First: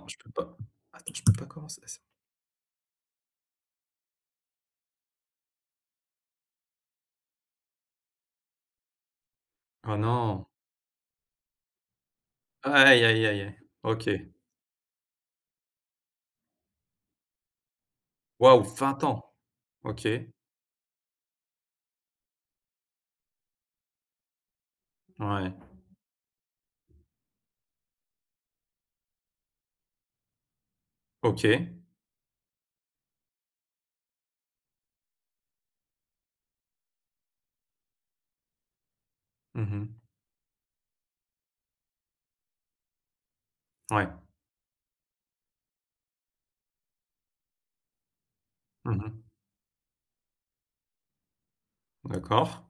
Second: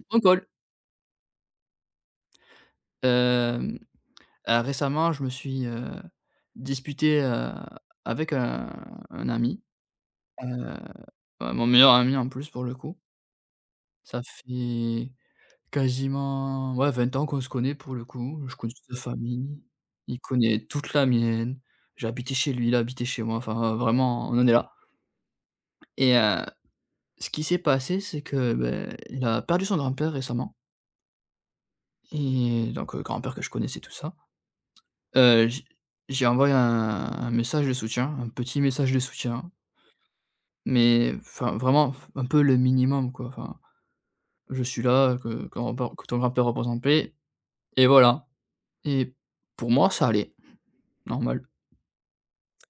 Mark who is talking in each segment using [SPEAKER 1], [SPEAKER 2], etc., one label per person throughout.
[SPEAKER 1] Non, je peux
[SPEAKER 2] Bricole.
[SPEAKER 1] pas. Attends, je peux pas commencer ça.
[SPEAKER 2] Hem, Récemment, je me suis, disputé, avec un ami,
[SPEAKER 1] Oh non!
[SPEAKER 2] heu, mon meilleur ami en plus pour le coup.
[SPEAKER 1] Aïe, aïe, aïe, aïe. OK.
[SPEAKER 2] Ça fait quasiment, ouais, 20 ans qu'on se connaît pour le coup. Je
[SPEAKER 1] Waouh,
[SPEAKER 2] connais toute sa
[SPEAKER 1] 20 ans!
[SPEAKER 2] famille,
[SPEAKER 1] OK.
[SPEAKER 2] il connaît toute la mienne. J'ai habité chez lui, il a habité chez moi, enfin vraiment on en est là
[SPEAKER 1] Ouais.
[SPEAKER 2] et ce qui s'est passé, c'est que, ben il a perdu son grand-père récemment
[SPEAKER 1] OK.
[SPEAKER 2] et donc grand-père que je connaissais tout ça. Heu, j j'ai envoyé un message de soutien, un petit message de soutien,
[SPEAKER 1] Mmh mh.
[SPEAKER 2] mais enfin vraiment un peu le minimum quoi, enfin:
[SPEAKER 1] Ouais.
[SPEAKER 2] «Je suis là, que mon père que ton grand-père repose en paix» et voilà
[SPEAKER 1] Mmh
[SPEAKER 2] et
[SPEAKER 1] mh.
[SPEAKER 2] pour moi ça allait, normal
[SPEAKER 1] D'accord.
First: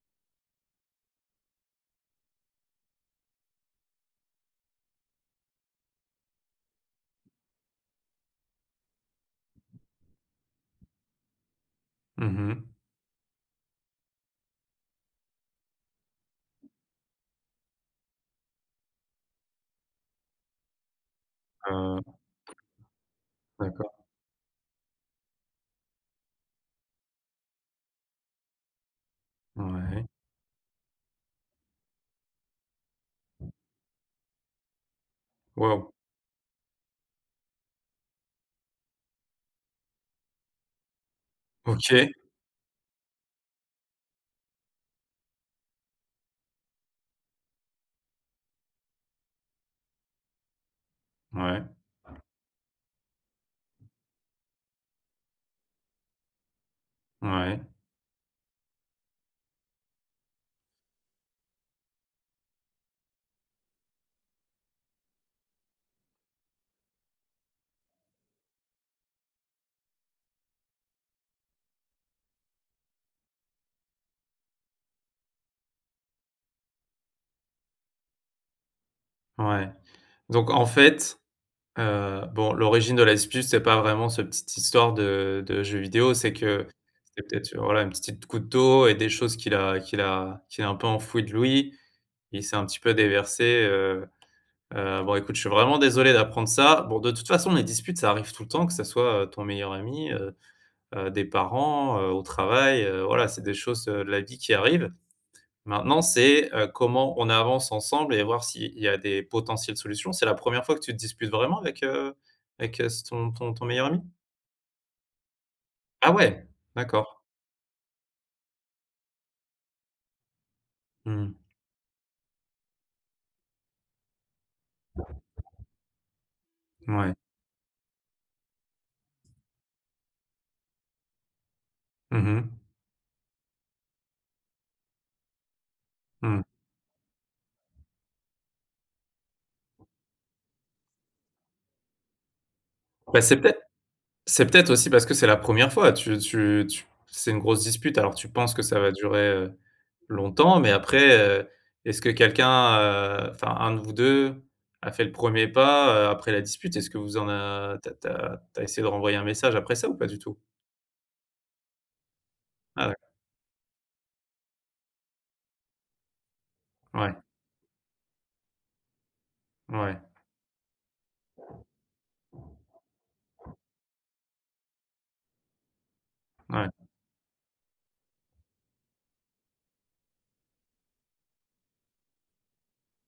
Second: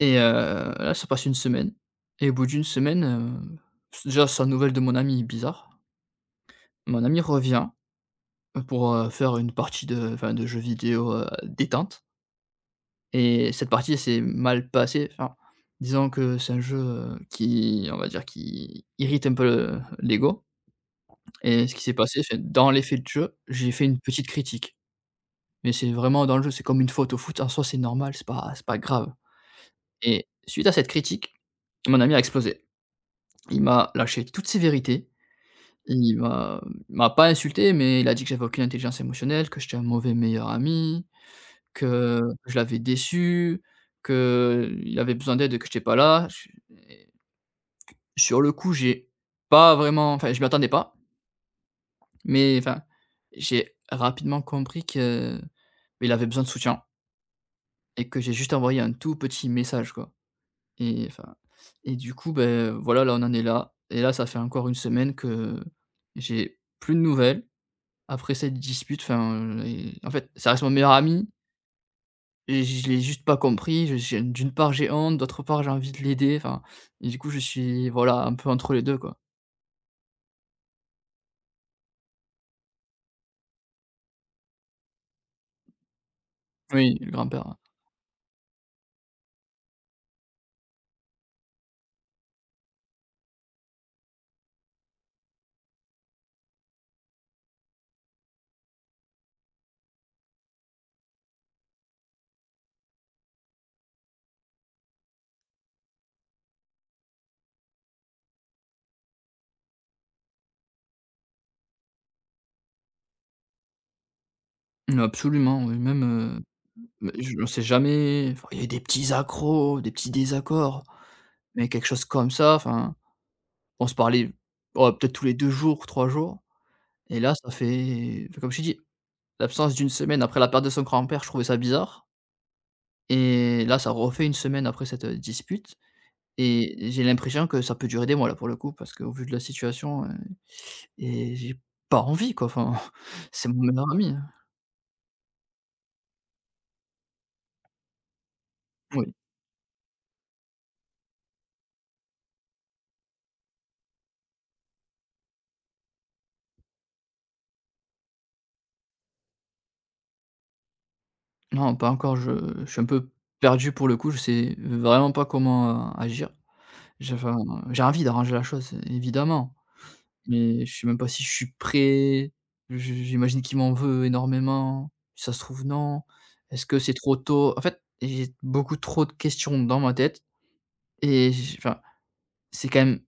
[SPEAKER 2] et là ça passe une semaine et au bout d'une semaine, s déjà sans nouvelle de mon ami, bizarre. Mon ami revient, pour, faire une partie de enfin de jeux vidéo, détente.
[SPEAKER 1] Mmh mh.
[SPEAKER 2] Et cette partie, s'est mal passée. Enfin, disons que c'est un jeu, qui, on va dire, qui irrite un peu le l'ego et ce qui s'est
[SPEAKER 1] Heu,
[SPEAKER 2] passé, c'est dans l'effet de jeu, j'ai fait
[SPEAKER 1] d'accord.
[SPEAKER 2] une petite critique. Mais c'est vraiment dans le jeu, c'est comme une faute au foot, en soi, c'est normal, c'est pas grave
[SPEAKER 1] Ouais.
[SPEAKER 2] et suite à cette critique, mon ami a explosé. Il m'a lâché toutes ses vérités,
[SPEAKER 1] Waouh!
[SPEAKER 2] il m'a il m'a pas insulté, mais il a dit que j'avais aucune intelligence émotionnelle, que j'étais un mauvais meilleur ami,
[SPEAKER 1] OK.
[SPEAKER 2] que je l'avais déçu, que il avait besoin d'aide et que j'étais pas là. Sur le coup, j'ai pas vraiment enfin, je m'y attendais pas,
[SPEAKER 1] Ouais.
[SPEAKER 2] mais enfin, j'ai rapidement compris que il avait besoin de soutien
[SPEAKER 1] Ouais.
[SPEAKER 2] et que j'ai juste envoyé un tout petit message, quoi et enfin et du coup, ben voilà, là, on en est là et là, ça fait encore une semaine que j'ai plus de nouvelles après cette dispute. Enfin, et en fait, ça reste mon meilleur ami et je l'ai juste pas compris. Je J'ai d'une part, j'ai honte, d'autre part, j'ai envie de l'aider, enfin et du coup, je suis, voilà, un peu entre les 2, quoi.
[SPEAKER 1] Ouais. Donc en fait, bon, l'origine de la dispute, c'est pas vraiment ce petite histoire de jeux vidéo, c'est que
[SPEAKER 2] Oui, le
[SPEAKER 1] c'était
[SPEAKER 2] grand-père.
[SPEAKER 1] peut-être, voilà, une petite coup de dos et des choses qu'il a un peu enfoui de lui. Il s'est un petit peu déversé, «Bon écoute, je suis vraiment désolé d'apprendre ça». Bon, de toute façon, les disputes, ça arrive tout le temps, que ça soit, ton meilleur ami, des parents, au travail, voilà, c'est des choses, de la vie qui arrivent. Maintenant, c'est, comment on avance ensemble et voir s'il y a des potentielles solutions. C'est la première fois que tu te disputes vraiment avec, avec, ton meilleur ami?
[SPEAKER 2] Mmh, absolument, oui, même,
[SPEAKER 1] Ah ouais, d'accord.
[SPEAKER 2] je on sait jamais, enfin, il y a eu des petits accros, des petits désaccords,
[SPEAKER 1] Mmh.
[SPEAKER 2] mais quelque chose comme ça, enfin, on se parlait, oh, peut-être tous les 2 jours, 3 jours
[SPEAKER 1] Ouais.
[SPEAKER 2] et là, ça fait enfin, comme je t'ai dit, l'absence d'une semaine après la perte de son grand-père, je trouvais ça bizarre
[SPEAKER 1] Mmh mh.
[SPEAKER 2] et là, ça refait une semaine après cette, dispute
[SPEAKER 1] Mmh.
[SPEAKER 2] et j'ai l'impression que ça peut durer des mois, là, pour le coup, parce qu'au vu de la situation, et j'ai pas envie, quoi, enfin,
[SPEAKER 1] Bah,
[SPEAKER 2] c'est mon meilleur ami, hein.
[SPEAKER 1] c'est peut-être aussi parce que c'est la première fois, tu tu tu c'est une grosse dispute, alors tu penses que ça va
[SPEAKER 2] Oui.
[SPEAKER 1] durer, longtemps, mais après, est-ce que quelqu'un, enfin, un de vous 2, a fait le premier pas, après la dispute? Est-ce que vous en a tu as essayé de renvoyer un message après ça ou pas du tout?
[SPEAKER 2] Non, pas encore, je suis un
[SPEAKER 1] Ah ouais,
[SPEAKER 2] peu perdu pour le coup, je sais vraiment pas comment, agir.
[SPEAKER 1] ouais,
[SPEAKER 2] J'ai enfin, j'ai envie d'arranger la chose, évidemment,
[SPEAKER 1] ouais,
[SPEAKER 2] mais je sais même pas si je suis prêt. J'imagine qu'il m'en veut énormément. Si ça se trouve, non. Est-ce
[SPEAKER 1] ouais,
[SPEAKER 2] que c'est trop tôt? En fait, j'ai beaucoup trop de questions dans ma tête et j enfin, c'est quand même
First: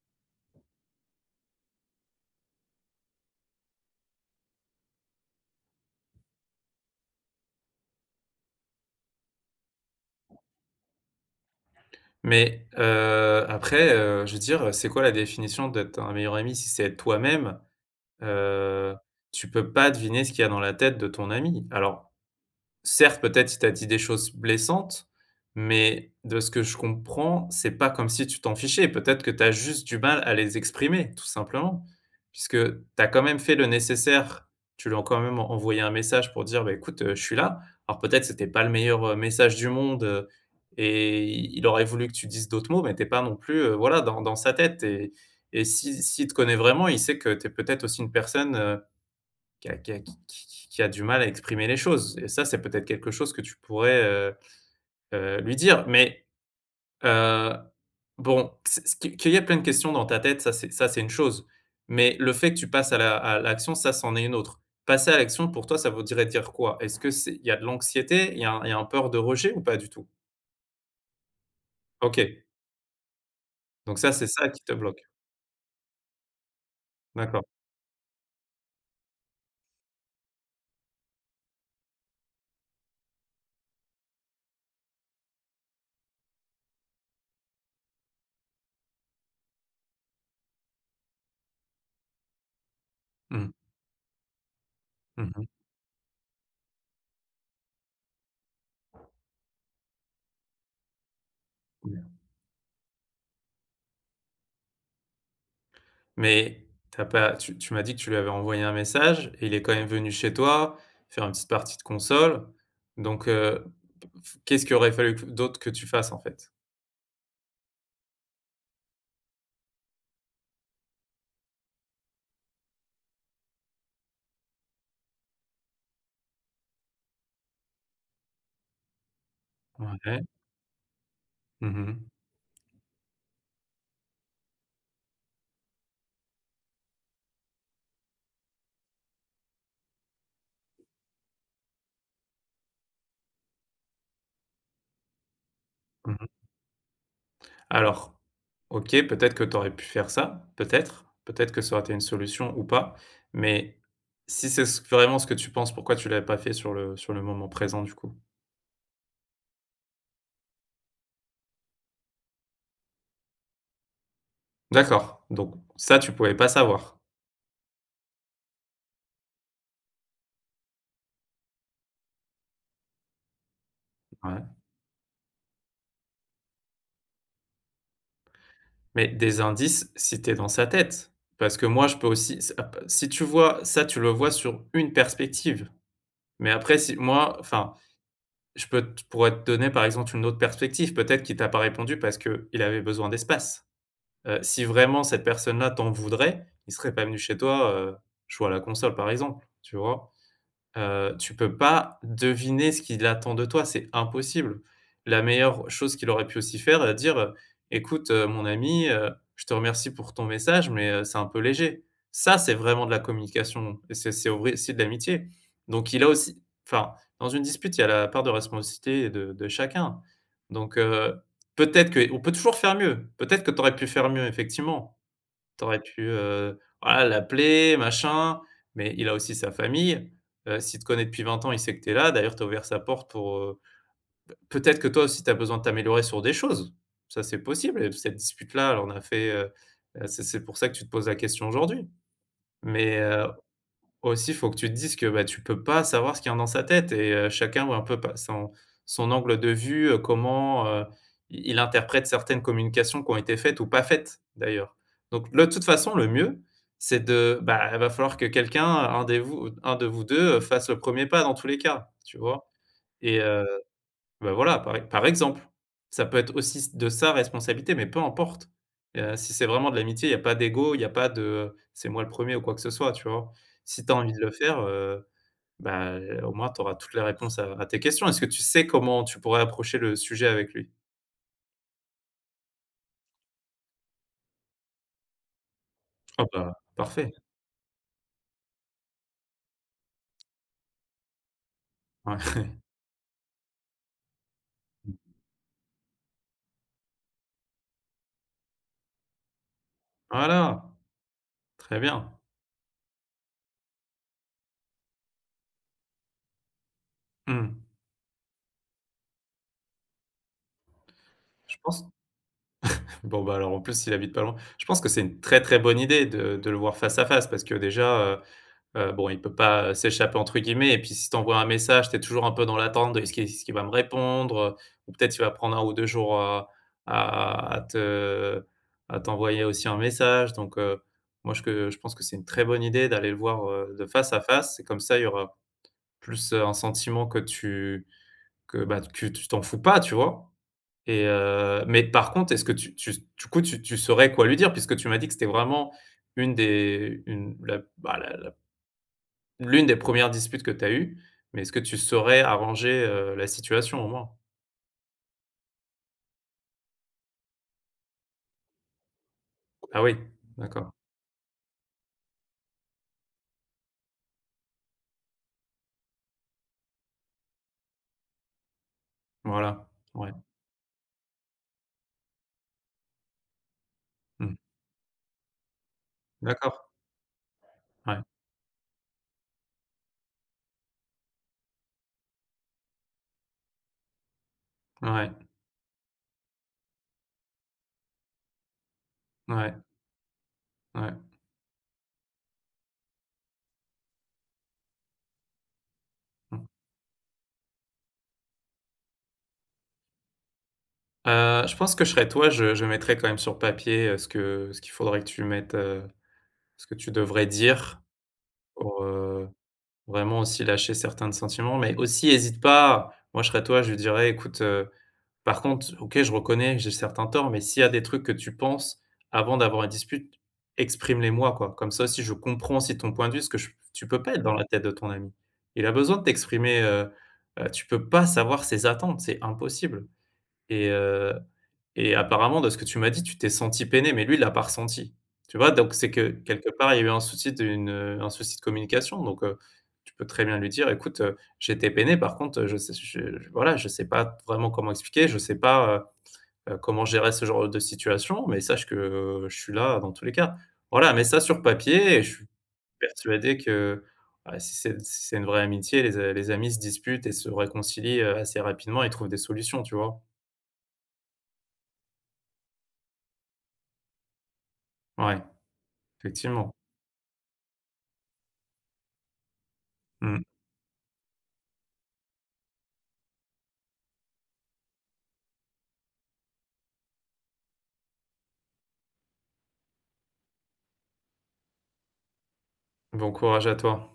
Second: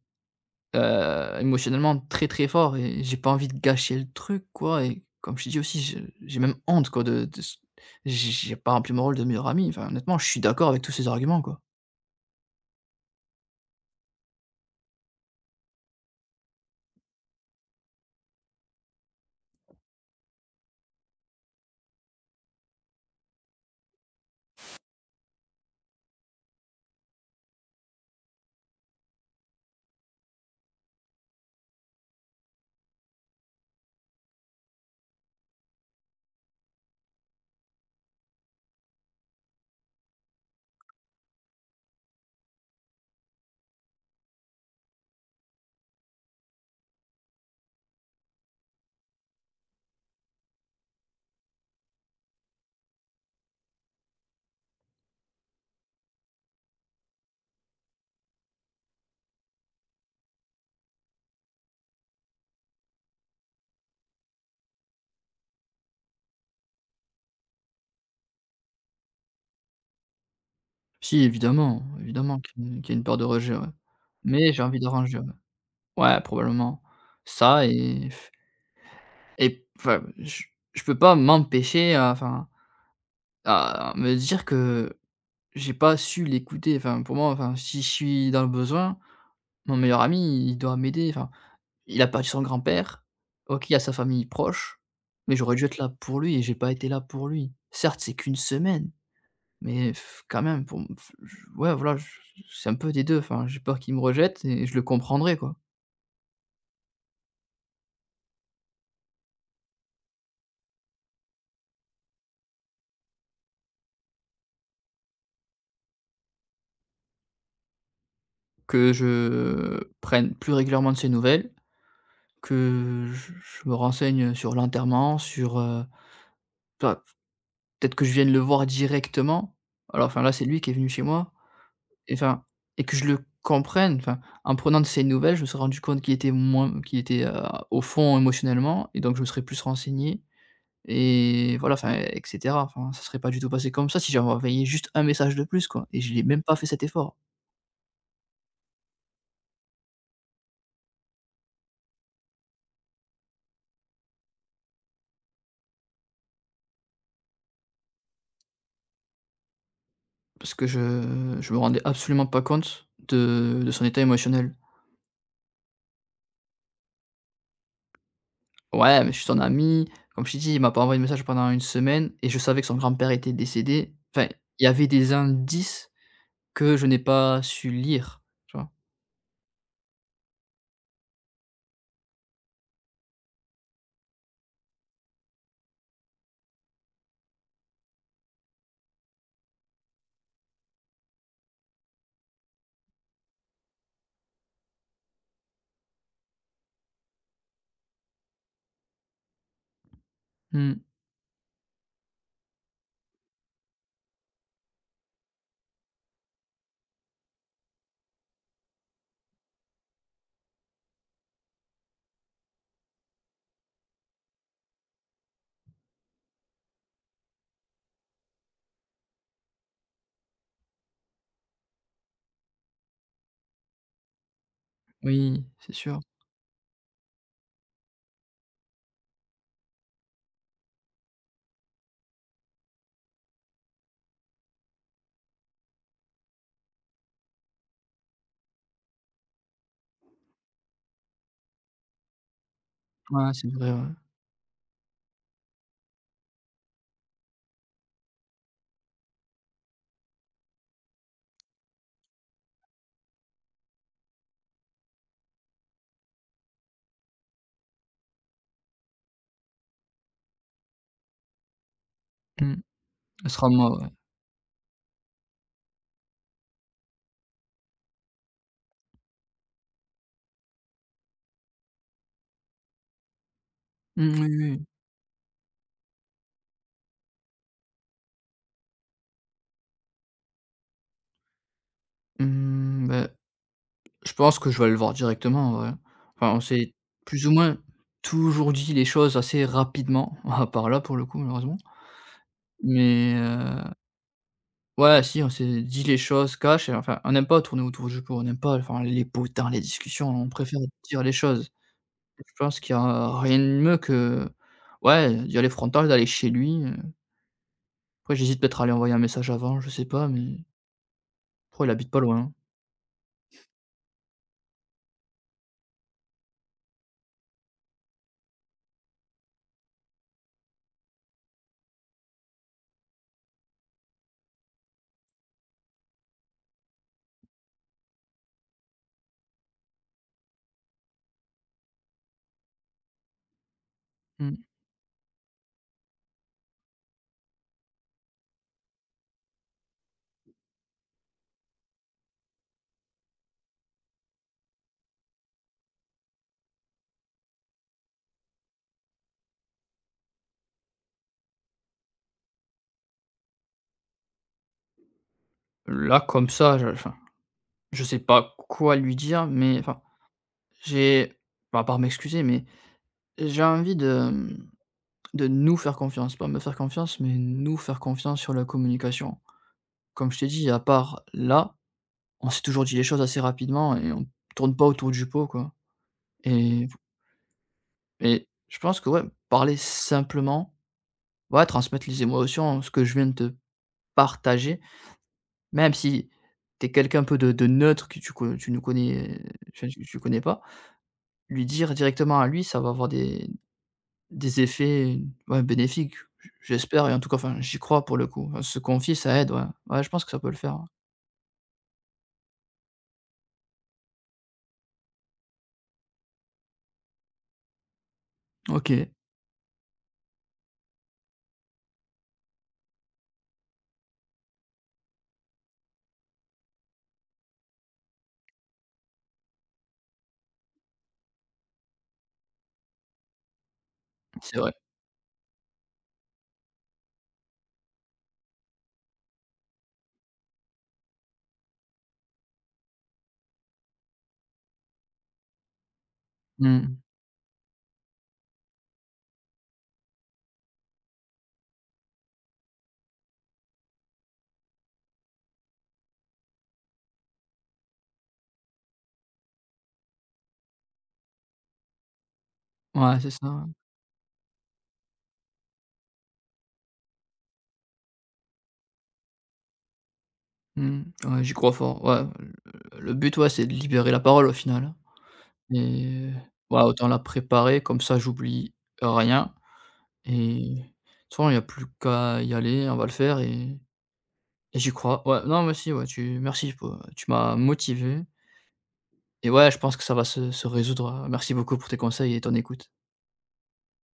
[SPEAKER 2] Émotionnellement très, très fort et j'ai pas envie de gâcher le truc quoi et comme je t'ai dit aussi, je j'ai même honte quoi de ce j'ai pas rempli mon rôle de meilleur ami. Enfin honnêtement, je suis d'accord avec tous ces arguments quoi.
[SPEAKER 1] mais après, je veux dire, c'est quoi la définition d'être un meilleur ami? Si c'est être toi-même, heu, tu peux pas deviner ce qu'il y a dans la tête de ton ami. Alors certes, peut-être, il t'a dit des choses blessantes, mais de ce que je comprends, c'est pas comme si tu t'en fichais. Peut-être que tu as juste du mal à les exprimer, tout simplement, puisque tu as quand même fait le nécessaire. Tu lui as quand même envoyé un message pour dire: «Bah, écoute, je suis là». Alors peut-être, c'était pas le meilleur, message du monde, et il aurait voulu que tu dises d'autres mots, mais t'es pas non plus, voilà, dans sa tête et si s'il te connaît vraiment, il sait que tu es peut-être aussi une personne, qui a du mal à exprimer les choses. Et ça, c'est peut-être quelque chose que tu pourrais, lui dire. Mais heu, bon, c ce qu'il y a plein de questions dans ta tête, ça c'est une chose, mais le fait que tu passes à la à l'action, ça, c'en est une autre. Passer à l'action pour toi, ça voudrait dire quoi? Est-ce que c'est il y a de l'anxiété? Il y a un peur de rejet ou pas du tout?
[SPEAKER 2] Si évidemment,
[SPEAKER 1] OK,
[SPEAKER 2] évidemment qu'il y a une peur de rejet, ouais.
[SPEAKER 1] donc ça, c'est ça
[SPEAKER 2] Mais j'ai
[SPEAKER 1] qui te
[SPEAKER 2] envie de
[SPEAKER 1] bloque.
[SPEAKER 2] ranger, ouais. Ouais, probablement.
[SPEAKER 1] D'accord.
[SPEAKER 2] Ça et et enfin je je peux pas m'empêcher à enfin à me dire que j'ai pas su l'écouter. Enfin pour moi, enfin si je suis dans le besoin, mon meilleur ami, il doit m'aider. Enfin il a perdu son grand-père.
[SPEAKER 1] Mmh.
[SPEAKER 2] OK, il y a sa famille proche, mais
[SPEAKER 1] Mmh.
[SPEAKER 2] j'aurais dû être là pour lui et j'ai pas été là pour lui. Certes, c'est qu'une semaine, mais f- quand même pour m f j ouais, voilà, j
[SPEAKER 1] Mmh.
[SPEAKER 2] c'est un peu des 2. Enfin, j'ai peur qu'il me rejette et je le comprendrais, quoi.
[SPEAKER 1] Mais t'as pas tu tu m'as dit que tu lui avais envoyé un message et il est quand même venu chez toi, faire une petite partie de console, donc f qu'est-ce qu'il aurait fallu que d'autre que tu fasses, en fait?
[SPEAKER 2] Que je prenne plus régulièrement de ses nouvelles, que je me renseigne sur l'enterrement, sur, enfin, peut-être que je vienne le voir directement. Alors
[SPEAKER 1] Ouais.
[SPEAKER 2] enfin, là, c'est lui qui est venu chez moi.
[SPEAKER 1] Mmh mh.
[SPEAKER 2] Et enfin et que je le comprenne, enfin, en prenant de ses nouvelles, je me suis rendu compte qu'il était, au fond émotionnellement et donc je me serais plus renseigné et voilà, enfin et cetera. Enfin, ça serait pas du tout passé comme ça si j'avais envoyé juste un message de plus, quoi et je n'ai
[SPEAKER 1] Mmh.
[SPEAKER 2] même pas fait cet effort
[SPEAKER 1] Alors, OK, peut-être que tu aurais pu faire ça, peut-être. Peut-être que ça aurait été une solution ou pas, mais si c'est ce vraiment ce que tu penses, pourquoi tu l'avais pas fait sur le moment présent, du coup?
[SPEAKER 2] parce que je me rendais absolument pas compte de son état émotionnel.
[SPEAKER 1] D'accord, donc ça, tu pouvais pas savoir?
[SPEAKER 2] Ouais, mais je suis son ami, comme je t'ai dit, il m'a pas envoyé de message pendant une semaine et je savais que son grand-père était décédé. Enfin,
[SPEAKER 1] Ouais.
[SPEAKER 2] il y avait des indices que je n'ai pas su lire, tu vois?
[SPEAKER 1] Mais des indices, si tu es dans sa tête. Parce que moi, je peux aussi s ap si tu vois ça, tu le vois sur une perspective. Mais après, si moi, enfin, je peux te pourrais te donner, par exemple, une autre perspective, peut-être qu'il t'a pas répondu parce qu'il avait besoin d'espace. Si vraiment cette personne-là t'en voudrait, il serait pas venu chez toi, jouer à la console, par exemple, tu vois?
[SPEAKER 2] Mmh.
[SPEAKER 1] Tu peux pas deviner ce qu'il attend de toi, c'est impossible. La meilleure chose qu'il aurait pu aussi faire, dire, «Écoute, mon ami, je te remercie pour ton message, mais, c'est un peu léger». Ça, c'est vraiment de la communication et c'est aussi de l'amitié. Donc il a aussi enfin, dans une dispute, il y a la part de responsabilité de chacun. Donc, peut-être qu'on peut toujours faire mieux. Peut-être que tu aurais pu faire mieux, effectivement.
[SPEAKER 2] Oui, c'est
[SPEAKER 1] T'aurais
[SPEAKER 2] sûr.
[SPEAKER 1] pu, voilà, l'appeler, machin, mais il a aussi sa famille. S'il te connaît depuis 20 ans, il sait que tu es là. D'ailleurs, tu as ouvert sa porte pour, peut-être que toi aussi, tu as besoin de t'améliorer sur des choses. Ça, c'est possible et cette dispute-là, elle en a fait, c'est pour ça que tu te poses la question aujourd'hui. Mais,
[SPEAKER 2] Ouais, c'est vrai, ouais.
[SPEAKER 1] aussi, faut que tu te dises que, bah, tu peux pas savoir ce qu'il y a dans sa tête et chacun voit un peu pa son angle de vue, comment, i il interprète certaines communications qui ont été faites ou pas faites, d'ailleurs. Donc le de toute façon, le mieux, c'est de bah, il va falloir que quelqu'un, un de vous 2 fasse le premier pas dans tous les cas, tu vois?
[SPEAKER 2] Mmh.
[SPEAKER 1] Et
[SPEAKER 2] Ce sera moi, ouais.
[SPEAKER 1] bah, voilà, par exemple. Ça peut être aussi de sa responsabilité, mais peu importe. Si c'est vraiment de l'amitié, il y a pas d'ego, il y a pas de, «C'est moi le premier ou quoi que ce soit», tu vois? Si tu as envie
[SPEAKER 2] Mmh,
[SPEAKER 1] de
[SPEAKER 2] oui,
[SPEAKER 1] le faire,
[SPEAKER 2] oui.
[SPEAKER 1] bah, au moins tu auras toutes les réponses à tes questions. Est-ce que tu sais comment tu pourrais approcher le sujet avec lui?
[SPEAKER 2] Mmh, bah, je pense que je vais aller le voir directement, ouais.
[SPEAKER 1] Ah
[SPEAKER 2] Enfin, on
[SPEAKER 1] bah,
[SPEAKER 2] s'est
[SPEAKER 1] parfait.
[SPEAKER 2] plus ou moins toujours dit les choses assez rapidement, à part là, pour le coup, malheureusement.
[SPEAKER 1] Ouais.
[SPEAKER 2] Mais, ouais, si, on s'est dit les choses cash et enfin, on n'aime pas tourner autour du pot, on n'aime pas, enfin, les potins, les discussions, on préfère
[SPEAKER 1] Voilà,
[SPEAKER 2] dire les choses.
[SPEAKER 1] très bien.
[SPEAKER 2] Je pense qu'il y a rien de mieux que, ouais, d'y aller frontal, d'aller chez lui,
[SPEAKER 1] Mmh.
[SPEAKER 2] Après j'hésite peut-être à lui envoyer un message avant, je sais pas, mais
[SPEAKER 1] Je
[SPEAKER 2] pro il
[SPEAKER 1] pense
[SPEAKER 2] habite pas loin, hein.
[SPEAKER 1] bon, bah, alors, en plus, il habite pas loin. Je pense que c'est une très, très bonne idée de le voir face à face parce que déjà, bon, il peut pas, «s'échapper» entre guillemets et puis si tu envoies un message, tu es toujours un peu dans l'attente de: Est-ce qu'il va me répondre?», ou peut-être il va prendre un ou 2 jours à à te à t'envoyer aussi un message, donc moi je que je pense que c'est une très bonne idée d'aller le voir, de face à
[SPEAKER 2] Mmh.
[SPEAKER 1] face, et comme ça il y aura plus, un sentiment que tu que, bah, que tu t'en fous pas, tu vois? Et mais par contre, est-ce que tu tu du coup tu saurais quoi lui dire? Puisque tu m'as dit que c'était vraiment une des une la, bah, la l'une des premières disputes que tu as eues, mais est-ce que tu saurais arranger, la situation au moins?
[SPEAKER 2] Là, comme ça, je sais pas quoi lui dire, mais enfin,
[SPEAKER 1] Ah oui, d'accord,
[SPEAKER 2] j'ai bah, à part m'excuser, mais j'ai envie de, de nous faire confiance, pas me faire confiance, mais nous faire confiance sur la communication.
[SPEAKER 1] voilà,
[SPEAKER 2] Comme
[SPEAKER 1] ouais,
[SPEAKER 2] je t'ai dit, à part là, on s'est toujours dit les choses assez rapidement et on
[SPEAKER 1] mmh,
[SPEAKER 2] tourne pas autour du pot, quoi
[SPEAKER 1] d'accord,
[SPEAKER 2] et
[SPEAKER 1] ouais,
[SPEAKER 2] et je pense que, ouais, parler simplement, ouais, transmettre les émotions, ce que je viens de te partager.
[SPEAKER 1] ouais,
[SPEAKER 2] Même si t'es quelqu'un un peu de neutre que tu co tu ne connais,
[SPEAKER 1] ouais,
[SPEAKER 2] enfin tu connais pas,
[SPEAKER 1] ouais,
[SPEAKER 2] lui dire directement à lui, ça va avoir des effets, ouais, bénéfiques.
[SPEAKER 1] mmh.
[SPEAKER 2] J'espère et en tout cas, enfin, j'y crois pour le coup. Enfin, se confier, ça aide, ouais. Ouais, je pense que ça peut le faire, ouais.
[SPEAKER 1] Je pense que je serais toi, je mettrais quand même sur papier, ce que ce qu'il faudrait que tu mettes, ce que tu devrais dire pour,
[SPEAKER 2] OK,
[SPEAKER 1] vraiment aussi lâcher certains de sentiments, mais aussi hésite pas, moi je serais toi, je lui dirais: «Écoute,» Par contre, OK, je reconnais que j'ai certains torts, mais s'il y a des trucs que tu penses avant d'avoir une dispute, exprime-les moi, quoi. Comme ça si je comprends si ton point de vue, parce que je tu peux pas être dans,
[SPEAKER 2] c'est
[SPEAKER 1] mmh, la
[SPEAKER 2] vrai.
[SPEAKER 1] tête de ton ami. Il a besoin de t'exprimer, tu peux pas savoir ses attentes, c'est impossible. Et heu et apparemment, de ce que tu m'as dit, tu t'es senti peiné, mais lui, il l'a pas ressenti. Tu vois? Donc c'est que, quelque part,
[SPEAKER 2] Mmh.
[SPEAKER 1] il y a eu un souci d'une, un souci de communication. Donc tu peux très bien lui dire: «Écoute, j'étais peiné. Par contre, je sais je- voilà, je sais pas vraiment comment expliquer, je sais pas, comment gérer ce genre de situation, mais sache que, je suis là dans tous les cas». Voilà, mets ça sur papier et je suis
[SPEAKER 2] Ouais, c'est ça,
[SPEAKER 1] persuadé
[SPEAKER 2] ouais.
[SPEAKER 1] que, bah, si c'est si c'est une vraie amitié, les amis se disputent et se réconcilient, assez rapidement et trouvent des solutions, tu vois?
[SPEAKER 2] Mmh. Ouais, j'y crois fort. Ouais, le but, ouais, c'est de libérer la parole au final
[SPEAKER 1] Ouais.
[SPEAKER 2] et
[SPEAKER 1] Effectivement.
[SPEAKER 2] ouais, autant la préparer comme ça j'oublie rien
[SPEAKER 1] Mmh.
[SPEAKER 2] et de toute façon, il n'y a plus qu'à y aller, on va le faire et j'y crois, ouais. Non, moi aussi, ouais, tu merci pour, tu m'as motivé et ouais, je pense que ça va se résoudre, merci beaucoup pour tes conseils et ton écoute.
[SPEAKER 1] Bon courage à toi.